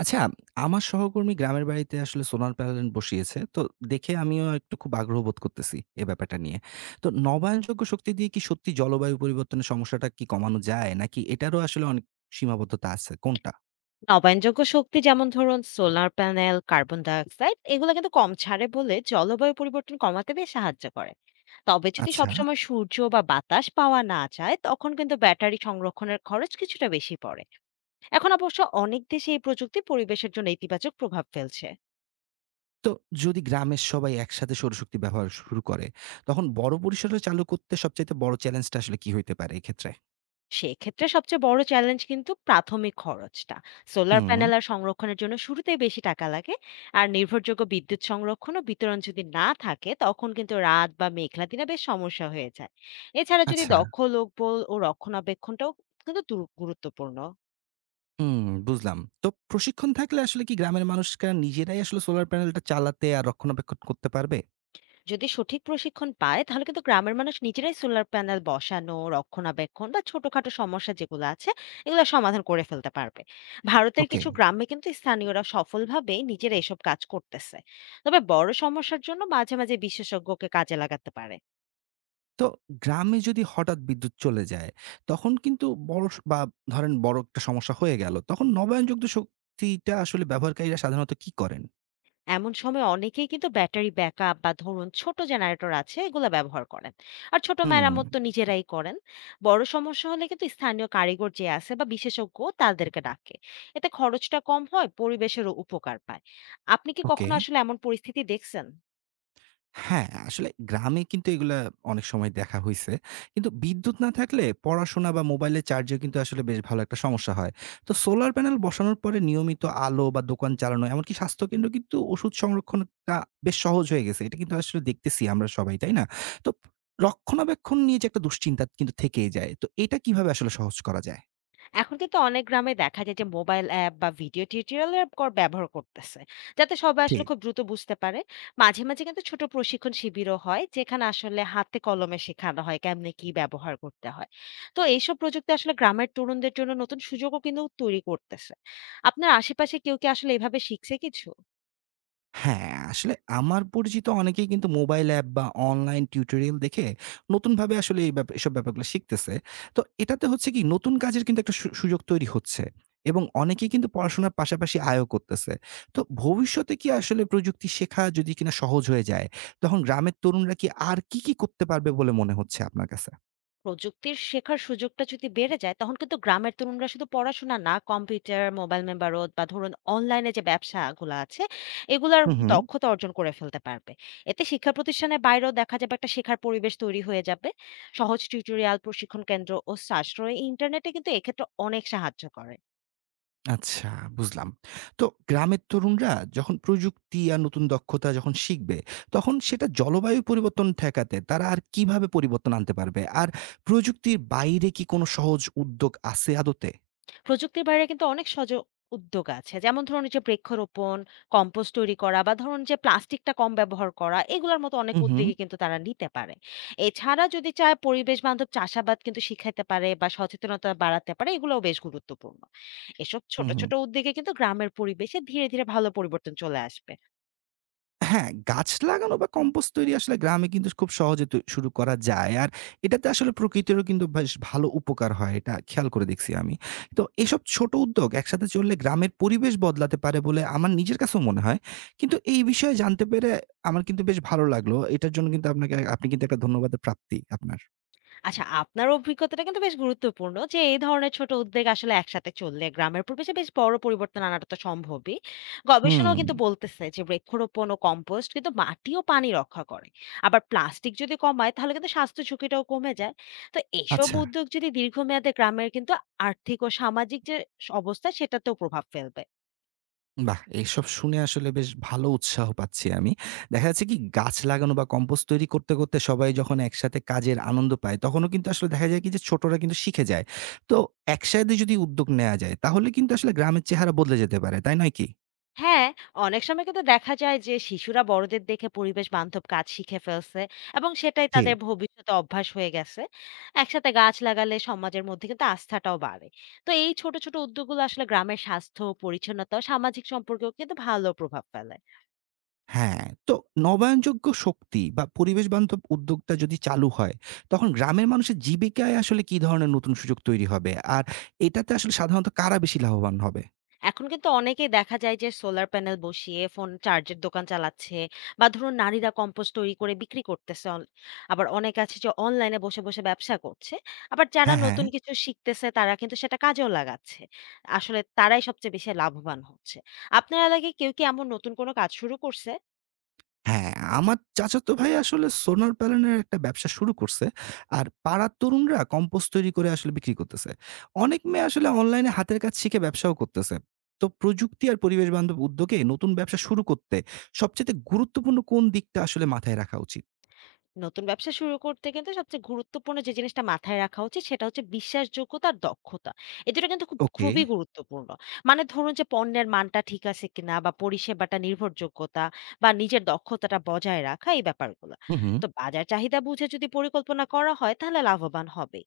আচ্ছা, আমার সহকর্মী গ্রামের বাড়িতে আসলে সোলার প্যানেল বসিয়েছে। তো দেখে আমিও খুব আগ্রহ বোধ করতেছি এ ব্যাপারটা নিয়ে। তো নবায়নযোগ্য শক্তি দিয়ে কি সত্যি জলবায়ু পরিবর্তনের সমস্যাটা কি কমানো যায়? নাকি এটারও আসলে অনেক সীমাবদ্ধতা আছে? কোনটা? নবায়নযোগ্য শক্তি যেমন ধরুন solar panel carbon dioxide এগুলো কিন্তু কম ছাড়ে বলে জলবায়ু পরিবর্তন কমাতে বেশ সাহায্য করে। তবে যদি আচ্ছা। সবসময় সূর্য বা বাতাস পাওয়া না যায় তখন কিন্তু ব্যাটারি সংরক্ষণের খরচ কিছুটা বেশি পড়ে। এখন অবশ্য অনেক দেশে এই প্রযুক্তি পরিবেশের জন্য ইতিবাচক প্রভাব ফেলছে। তো যদি গ্রামের সবাই একসাথে সৌরশক্তি ব্যবহার শুরু করে, তখন বড় পরিসরে চালু করতে সবচাইতে বড় চ্যালেঞ্জটা আসলে কি হইতে পারে এক্ষেত্রে? সেক্ষেত্রে সবচেয়ে বড় চ্যালেঞ্জ কিন্তু প্রাথমিক খরচটা। সোলার হুম, প্যানেল আর সংরক্ষণের জন্য শুরুতেই বেশি টাকা লাগে। আর নির্ভরযোগ্য বিদ্যুৎ সংরক্ষণ ও বিতরণ যদি না থাকে, তখন কিন্তু রাত বা মেঘলা দিনে বেশ সমস্যা হয়ে যায়। এছাড়া যদি আচ্ছা। দক্ষ লোকবল ও রক্ষণাবেক্ষণটাও কিন্তু দু গুরুত্বপূর্ণ। হুম, বুঝলাম। তো প্রশিক্ষণ থাকলে আসলে কি গ্রামের মানুষরা নিজেরাই আসলে সোলার প্যানেলটা চালাতে আর রক্ষণাবেক্ষণ করতে পারবে? যদি সঠিক প্রশিক্ষণ পায় তাহলে কিন্তু গ্রামের মানুষ নিজেরাই সোলার প্যানেল বসানো রক্ষণাবেক্ষণ বা ছোটখাটো সমস্যা যেগুলো আছে এগুলো সমাধান করে ফেলতে পারবে। ভারতের ওকে। কিছু গ্রামে কিন্তু স্থানীয়রা সফলভাবে নিজেরা এসব কাজ করতেছে। তবে বড় সমস্যার জন্য মাঝে মাঝে বিশেষজ্ঞকে কাজে লাগাতে পারে। তো গ্রামে যদি হঠাৎ বিদ্যুৎ চলে যায়, তখন কিন্তু বড় স বা ধরেন বড় একটা সমস্যা হয়ে গেল। তখন নবায়নযোগ্য শক্তিটা আসলে ব্যবহারকারীরা সাধারণত কি করেন? এমন সময় অনেকেই কিন্তু ব্যাটারি ব্যাকআপ বা ধরুন ছোট জেনারেটর আছে এগুলো ব্যবহার করেন। আর ছোট হুম, মেরামত তো নিজেরাই করেন। বড় সমস্যা হলে কিন্তু স্থানীয় কারিগর যে আছে বা বিশেষজ্ঞ তাদেরকে ডাকে। এতে খরচটা কম হয়, পরিবেশেরও উপকার পায়। আপনি কি ওকে। কখনো আসলে এমন পরিস্থিতি দেখছেন? হ্যাঁ, আসলে গ্রামে কিন্তু এগুলা অনেক সময় দেখা হইছে। কিন্তু বিদ্যুৎ না থাকলে পড়াশোনা বা মোবাইলের চার্জে কিন্তু আসলে বেশ ভালো একটা সমস্যা হয়। তো সোলার প্যানেল বসানোর পরে নিয়মিত আলো বা দোকান চালানো এমনকি স্বাস্থ্যকেন্দ্র কিন্তু ওষুধ সংরক্ষণটা বেশ সহজ হয়ে গেছে। এটা কিন্তু আসলে দেখতেছি আমরা সবাই, তাই না? তো রক্ষণাবেক্ষণ নিয়ে যে একটা দুশ্চিন্তা কিন্তু থেকেই যায়। তো এটা কিভাবে আসলে সহজ করা যায়? এখন কিন্তু অনেক গ্রামে দেখা যায় যে মোবাইল অ্যাপ বা ভিডিও টিউটোরিয়াল অ্যাপ কর ব্যবহার করতেছে, যাতে সবাই আসলে ঠিক। খুব দ্রুত বুঝতে পারে। মাঝে মাঝে কিন্তু ছোট প্রশিক্ষণ শিবিরও হয় যেখানে আসলে হাতে কলমে শেখানো হয় কেমনে কি ব্যবহার করতে হয়। তো এইসব প্রযুক্তি আসলে গ্রামের তরুণদের জন্য নতুন সুযোগও কিন্তু তৈরি করতেছে। আপনার আশেপাশে কেউ কি আসলে এভাবে শিখছে কিছু? হ্যাঁ, আসলে আমার পরিচিত অনেকেই কিন্তু মোবাইল অ্যাপ বা অনলাইন টিউটোরিয়াল দেখে নতুনভাবে আসলে এই ব্যাপা এসব ব্যাপারগুলো শিখতেছে। তো এটাতে হচ্ছে কি নতুন কাজের কিন্তু একটা সুযোগ তৈরি হচ্ছে এবং অনেকেই কিন্তু পড়াশোনার পাশাপাশি আয়ও করতেছে। তো ভবিষ্যতে কি আসলে প্রযুক্তি শেখা যদি কিনা সহজ হয়ে যায়, তখন গ্রামের তরুণরা কি করতে পারবে বলে মনে হচ্ছে আপনার কাছে? প্রযুক্তির শেখার সুযোগটা যদি বেড়ে যায় তখন কিন্তু গ্রামের তরুণরা শুধু পড়াশোনা না, কম্পিউটার, মোবাইল, মেম্বারত বা ধরুন অনলাইনে যে ব্যবসাগুলো আছে এগুলার হু, হু। দক্ষতা অর্জন করে ফেলতে পারবে। এতে শিক্ষা প্রতিষ্ঠানের বাইরেও দেখা যাবে একটা শেখার পরিবেশ তৈরি হয়ে যাবে। সহজ টিউটোরিয়াল, প্রশিক্ষণ কেন্দ্র ও সাশ্রয়ী ইন্টারনেটে কিন্তু এক্ষেত্রে অনেক সাহায্য করে। আচ্ছা, বুঝলাম। তো গ্রামের তরুণরা যখন প্রযুক্তি আর নতুন দক্ষতা যখন শিখবে, তখন সেটা জলবায়ু পরিবর্তন ঠেকাতে তারা আর কিভাবে পরিবর্তন আনতে পারবে? আর প্রযুক্তির বাইরে কি কোনো সহজ উদ্যোগ আছে আদতে? প্রযুক্তির বাইরে কিন্তু অনেক সজ উদ্যোগ আছে। যেমন ধরুন এই যে বৃক্ষরোপণ, কম্পোস্ট তৈরি করা বা ধরুন যে প্লাস্টিকটা কম ব্যবহার করা এগুলোর মতো অনেক হু, হু। উদ্যোগই কিন্তু তারা নিতে পারে। এছাড়া যদি চায় পরিবেশ বান্ধব চাষাবাদ কিন্তু শিখাইতে পারে বা সচেতনতা বাড়াতে পারে, এগুলোও বেশ গুরুত্বপূর্ণ। এসব হু, ছোট, হু। ছোট উদ্যোগে কিন্তু গ্রামের পরিবেশে ধীরে, ধীরে ভালো পরিবর্তন চলে আসবে। হ্যাঁ, গাছ লাগানো বা কম্পোস্ট তৈরি আসলে গ্রামে কিন্তু খুব সহজে শুরু করা যায়। আর এটাতে আসলে প্রকৃতিরও কিন্তু বেশ ভালো উপকার হয়। এটা খেয়াল করে দেখছি আমি। তো এসব ছোট উদ্যোগ একসাথে চললে গ্রামের পরিবেশ বদলাতে পারে বলে আমার নিজের কাছেও মনে হয়। কিন্তু এই বিষয়ে জানতে পেরে আমার কিন্তু বেশ ভালো লাগলো। এটার জন্য কিন্তু আপনি কিন্তু একটা ধন্যবাদের প্রাপ্তি আপনার। আচ্ছা, আপনার অভিজ্ঞতাটা কিন্তু বেশ গুরুত্বপূর্ণ যে, এই ধরনের ছোট উদ্যোগ আসলে একসাথে চললে গ্রামের পরিবেশে বেশ বড় পরিবর্তন আনাটা তো সম্ভবই। হুম, গবেষণাও কিন্তু বলতেছে যে, বৃক্ষরোপণ ও কম্পোস্ট কিন্তু মাটি ও পানি রক্ষা করে। আবার প্লাস্টিক যদি কমায় তাহলে কিন্তু স্বাস্থ্য ঝুঁকিটাও কমে যায়। তো এসব আচ্ছা। উদ্যোগ যদি দীর্ঘমেয়াদে গ্রামের কিন্তু আর্থিক ও সামাজিক যে স অবস্থা সেটাতেও প্রভাব ফেলবে। বাহ! এসব শুনে আসলে বেশ ভালো উৎসাহ পাচ্ছি আমি। দেখা যাচ্ছে কি গাছ লাগানো বা কম্পোস্ট তৈরি করতে, করতে সবাই যখন একসাথে কাজের আনন্দ পায়, তখনও কিন্তু আসলে দেখা যায় কি যে ছোটরা কিন্তু শিখে যায়। তো একসাথে যদি উদ্যোগ নেয়া যায় তাহলে কিন্তু আসলে গ্রামের চেহারা বদলে যেতে পারে, তাই নয় কি? হ্যাঁ, অনেক সময় কিন্তু দেখা যায় যে শিশুরা বড়দের দেখে পরিবেশ বান্ধব কাজ শিখে ফেলছে এবং সেটাই জি। তাদের ভবিষ্যতে অভ্যাস হয়ে গেছে। একসাথে গাছ লাগালে সমাজের মধ্যে কিন্তু আস্থাটাও বাড়ে। তো এই ছোট, ছোট উদ্যোগগুলো আসলে গ্রামের স্বাস্থ্য, পরিচ্ছন্নতা ও সামাজিক সম্পর্কেও কিন্তু ভালো প্রভাব ফেলে। হ্যাঁ, তো নবায়নযোগ্য শক্তি বা পরিবেশ বান্ধব উদ্যোগটা যদি চালু হয়, তখন গ্রামের মানুষের জীবিকায় আসলে কি ধরনের নতুন সুযোগ তৈরি হবে? আর এটাতে আসলে সাধারণত কারা বেশি লাভবান হবে? এখন কিন্তু অনেকেই দেখা যায় যে সোলার প্যানেল বসিয়ে ফোন চার্জের দোকান চালাচ্ছে, বা ধরুন নারীরা কম্পোস্ট তৈরি করে বিক্রি করতেছে অন-। আবার অনেকে আছে যে অনলাইনে বসে বসে ব্যবসা করছে। আবার যারা হ্যাঁ, হ্যাঁ। নতুন কিছু শিখতেছে তারা কিন্তু সেটা কাজেও লাগাচ্ছে। আসলে তারাই সবচেয়ে বেশি লাভবান হচ্ছে। আপনার এলাকায় কেউ কি এমন নতুন কোনো কাজ শুরু করছে? হ্যাঁ, আমার চাচাতো ভাই আসলে সোলার প্যানেলের একটা ব্যবসা শুরু করছে। আর পাড়ার তরুণরা কম্পোস্ট তৈরি করে আসলে বিক্রি করতেছে। অনেক মেয়ে আসলে অনলাইনে হাতের কাজ শিখে ব্যবসাও করতেছে। তো প্রযুক্তি আর পরিবেশ বান্ধব উদ্যোগে নতুন ব্যবসা শুরু করতে সবচেয়ে গুরুত্বপূর্ণ কোন দিকটা আসলে মাথায় রাখা উচিত? নতুন ব্যবসা শুরু করতে কিন্তু সবচেয়ে গুরুত্বপূর্ণ যে জিনিসটা মাথায় রাখা উচিত সেটা হচ্ছে বিশ্বাসযোগ্যতা আর দক্ষতা। এই দুটো কিন্তু খুব ওকে। খুবই গুরুত্বপূর্ণ। মানে ধরুন যে পণ্যের মানটা ঠিক আছে কিনা, বা পরিষেবাটা নির্ভরযোগ্যতা বা নিজের দক্ষতাটা বজায় রাখা, এই ব্যাপারগুলো। হুম, হুম। তো বাজার চাহিদা বুঝে যদি পরিকল্পনা করা হয় তাহলে লাভবান হবে।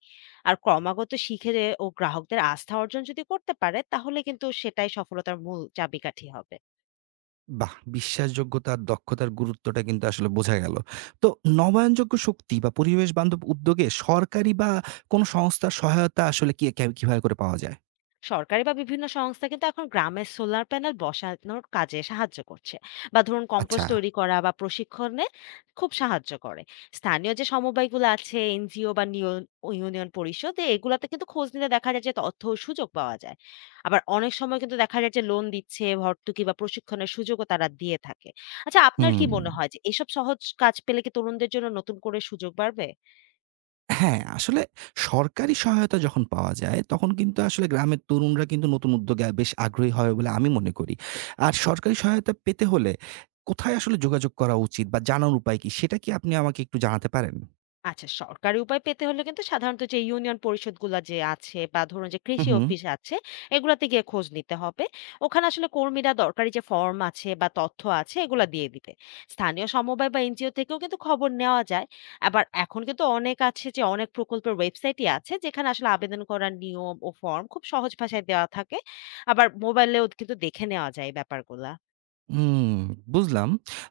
আর ক্রমাগত শিখে যে ও গ্রাহকদের আস্থা অর্জন যদি করতে পারে তাহলে কিন্তু সেটাই সফলতার মূল চাবিকাঠি হবে। বাহ! বিশ্বাসযোগ্যতা আর দক্ষতার গুরুত্বটা কিন্তু আসলে বোঝা গেল। তো নবায়নযোগ্য শক্তি বা পরিবেশ বান্ধব উদ্যোগে সরকারি বা কোন সংস্থার সহায়তা আসলে কি কে কিভাবে করে পাওয়া যায়? সরকারি বা বিভিন্ন সংস্থা কিন্তু এখন গ্রামে সোলার প্যানেল বসানোর কাজে সাহায্য করছে, বা ধরুন আচ্ছা। কম্পোস্ট তৈরি করা বা প্রশিক্ষণে খুব সাহায্য করে। স্থানীয় যে সমবায়গুলো আছে, এনজিও বা নিয়ন- ও ইউনিয়ন পরিষদ, এগুলাতে কিন্তু খোঁজ নিলে দেখা যায় যে তথ্য ও সুযোগ পাওয়া যায়। আবার অনেক সময় কিন্তু দেখা যায় যে লোন দিচ্ছে, ভর্তুকি বা প্রশিক্ষণের সুযোগও তারা দিয়ে থাকে। আচ্ছা, আপনার কি হুম। মনে হয় যে এসব সহজ কাজ পেলে কি তরুণদের জন্য নতুন করে সুযোগ বাড়বে? হ্যাঁ, আসলে সরকারি সহায়তা যখন পাওয়া যায়, তখন কিন্তু আসলে গ্রামের তরুণরা কিন্তু নতুন উদ্যোগে বেশ আগ্রহী হবে বলে আমি মনে করি। আর সরকারি সহায়তা পেতে হলে কোথায় আসলে যোগাযোগ করা উচিত বা জানার উপায় কি? সেটা কি আপনি আমাকে একটু জানাতে পারেন? আচ্ছা, সরকারি উপায় পেতে হলে কিন্তু সাধারণত যে ইউনিয়ন পরিষদগুলা যে আছে বা ধরুন যে হু, কৃষি হু। অফিস আছে, এগুলাতে গিয়ে খোঁজ নিতে হবে। ওখানে আসলে কর্মীরা দরকারি যে ফর্ম আছে বা তথ্য আছে এগুলা দিয়ে দিবে। স্থানীয় সমবায় বা এনজিও থেকেও কিন্তু খবর নেওয়া যায়। আবার এখন কিন্তু অনেক আছে যে অনেক প্রকল্পের ওয়েবসাইটই আছে যেখানে আসলে আবেদন করার নিয়ম ও ফর্ম খুব সহজ ভাষায় দেওয়া থাকে। আবার মোবাইলেও কিন্তু দেখে নেওয়া যায় এই ব্যাপারগুলা। হুম, বুঝলাম।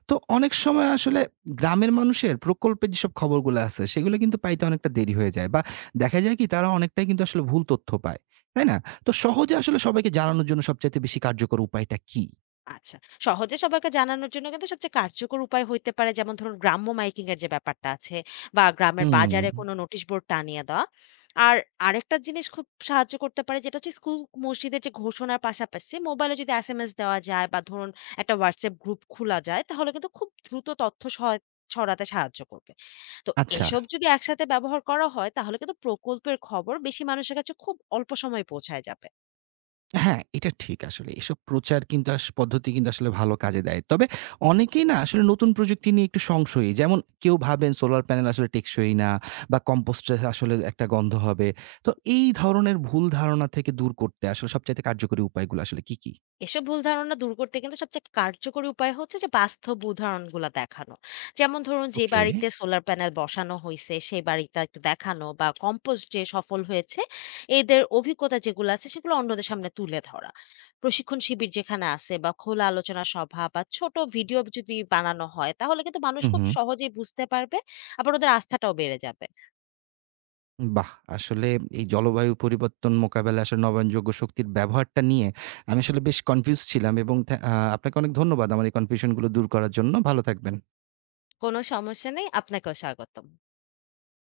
তো অনেক সময় আসলে গ্রামের মানুষের প্রকল্পের যেসব খবরগুলো আছে, সেগুলো কিন্তু পাইতে অনেকটা দেরি হয়ে যায় বা দেখা যায় কি তারা অনেকটাই কিন্তু আসলে ভুল তথ্য পায়। তাই না? তো সহজে আসলে সবাইকে জানানোর জন্য সবচাইতে বেশি কার্যকর উপায়টা কি? আচ্ছা। সহজে সবাইকে জানানোর জন্য কিন্তু সবচেয়ে কার্যকর উপায় হইতে পারে যেমন ধরুন গ্রাম্য মাইকিং এর যে ব্যাপারটা আছে, বা গ্রামের হুম, বাজারে কোনো নোটিশ বোর্ড টানিয়ে দেওয়া। আর আরেকটা জিনিস খুব সাহায্য করতে পারে যেটা হচ্ছে স্কুল, মসজিদের যে ঘোষণার পাশাপাশি মোবাইলে যদি এসএমএস দেওয়া যায় বা ধরুন একটা WhatsApp গ্রুপ খোলা যায়, তাহলে কিন্তু খুব দ্রুত তথ্য সহায় ছড়াতে সাহায্য করবে। তো আচ্ছা। এসব যদি একসাথে ব্যবহার করা হয় তাহলে কিন্তু প্রকল্পের খবর বেশি মানুষের কাছে খুব অল্প সময়ে পৌঁছায় যাবে। হ্যাঁ, এটা ঠিক আসলে। এসব প্রচার কিন্তু পদ্ধতি কিন্তু আসলে ভালো কাজে দেয়। তবে অনেকেই না আসলে নতুন প্রযুক্তি নিয়ে একটু সংশয়ী। যেমন কেউ ভাবেন সোলার প্যানেল আসলে টেকসই না বা কম্পোস্টে আসলে একটা গন্ধ হবে। তো এই ধরনের ভুল ধারণা থেকে দূর করতে আসলে সবচাইতে কার্যকরী উপায়গুলো আসলে কি, কি? এসব ভুল ধারণা দূর করতে কিন্তু সবচেয়ে কার্যকরী উপায় হচ্ছে যে বাস্তব উদাহরণগুলো দেখানো। যেমন ধরুন যে ওকে। বাড়িতে সোলার প্যানেল বসানো হয়েছে সেই বাড়িটা একটু দেখানো, বা কম্পোস্ট যে সফল হয়েছে এদের অভিজ্ঞতা যেগুলো আছে সেগুলো অন্যদের সামনে তুলে ধরা। প্রশিক্ষণ শিবির যেখানে আছে বা খোলা আলোচনা সভা বা ছোট ভিডিও যদি বানানো হয় তাহলে কিন্তু মানুষ হু, খুব হু। সহজেই বুঝতে পারবে, আবার ওদের আস্থাটাও বেড়ে যাবে। বাহ! আসলে এই জলবায়ু পরিবর্তন মোকাবেলায় আসলে নবায়নযোগ্য শক্তির ব্যবহারটা নিয়ে আমি আসলে বেশ কনফিউজড ছিলাম এবং থ্যা আ আপনাকে অনেক ধন্যবাদ আমার এই কনফিউশন গুলো দূর করার জন্য। ভালো থাকবেন। কোনো সমস্যা নেই, আপনাকেও স্বাগতম।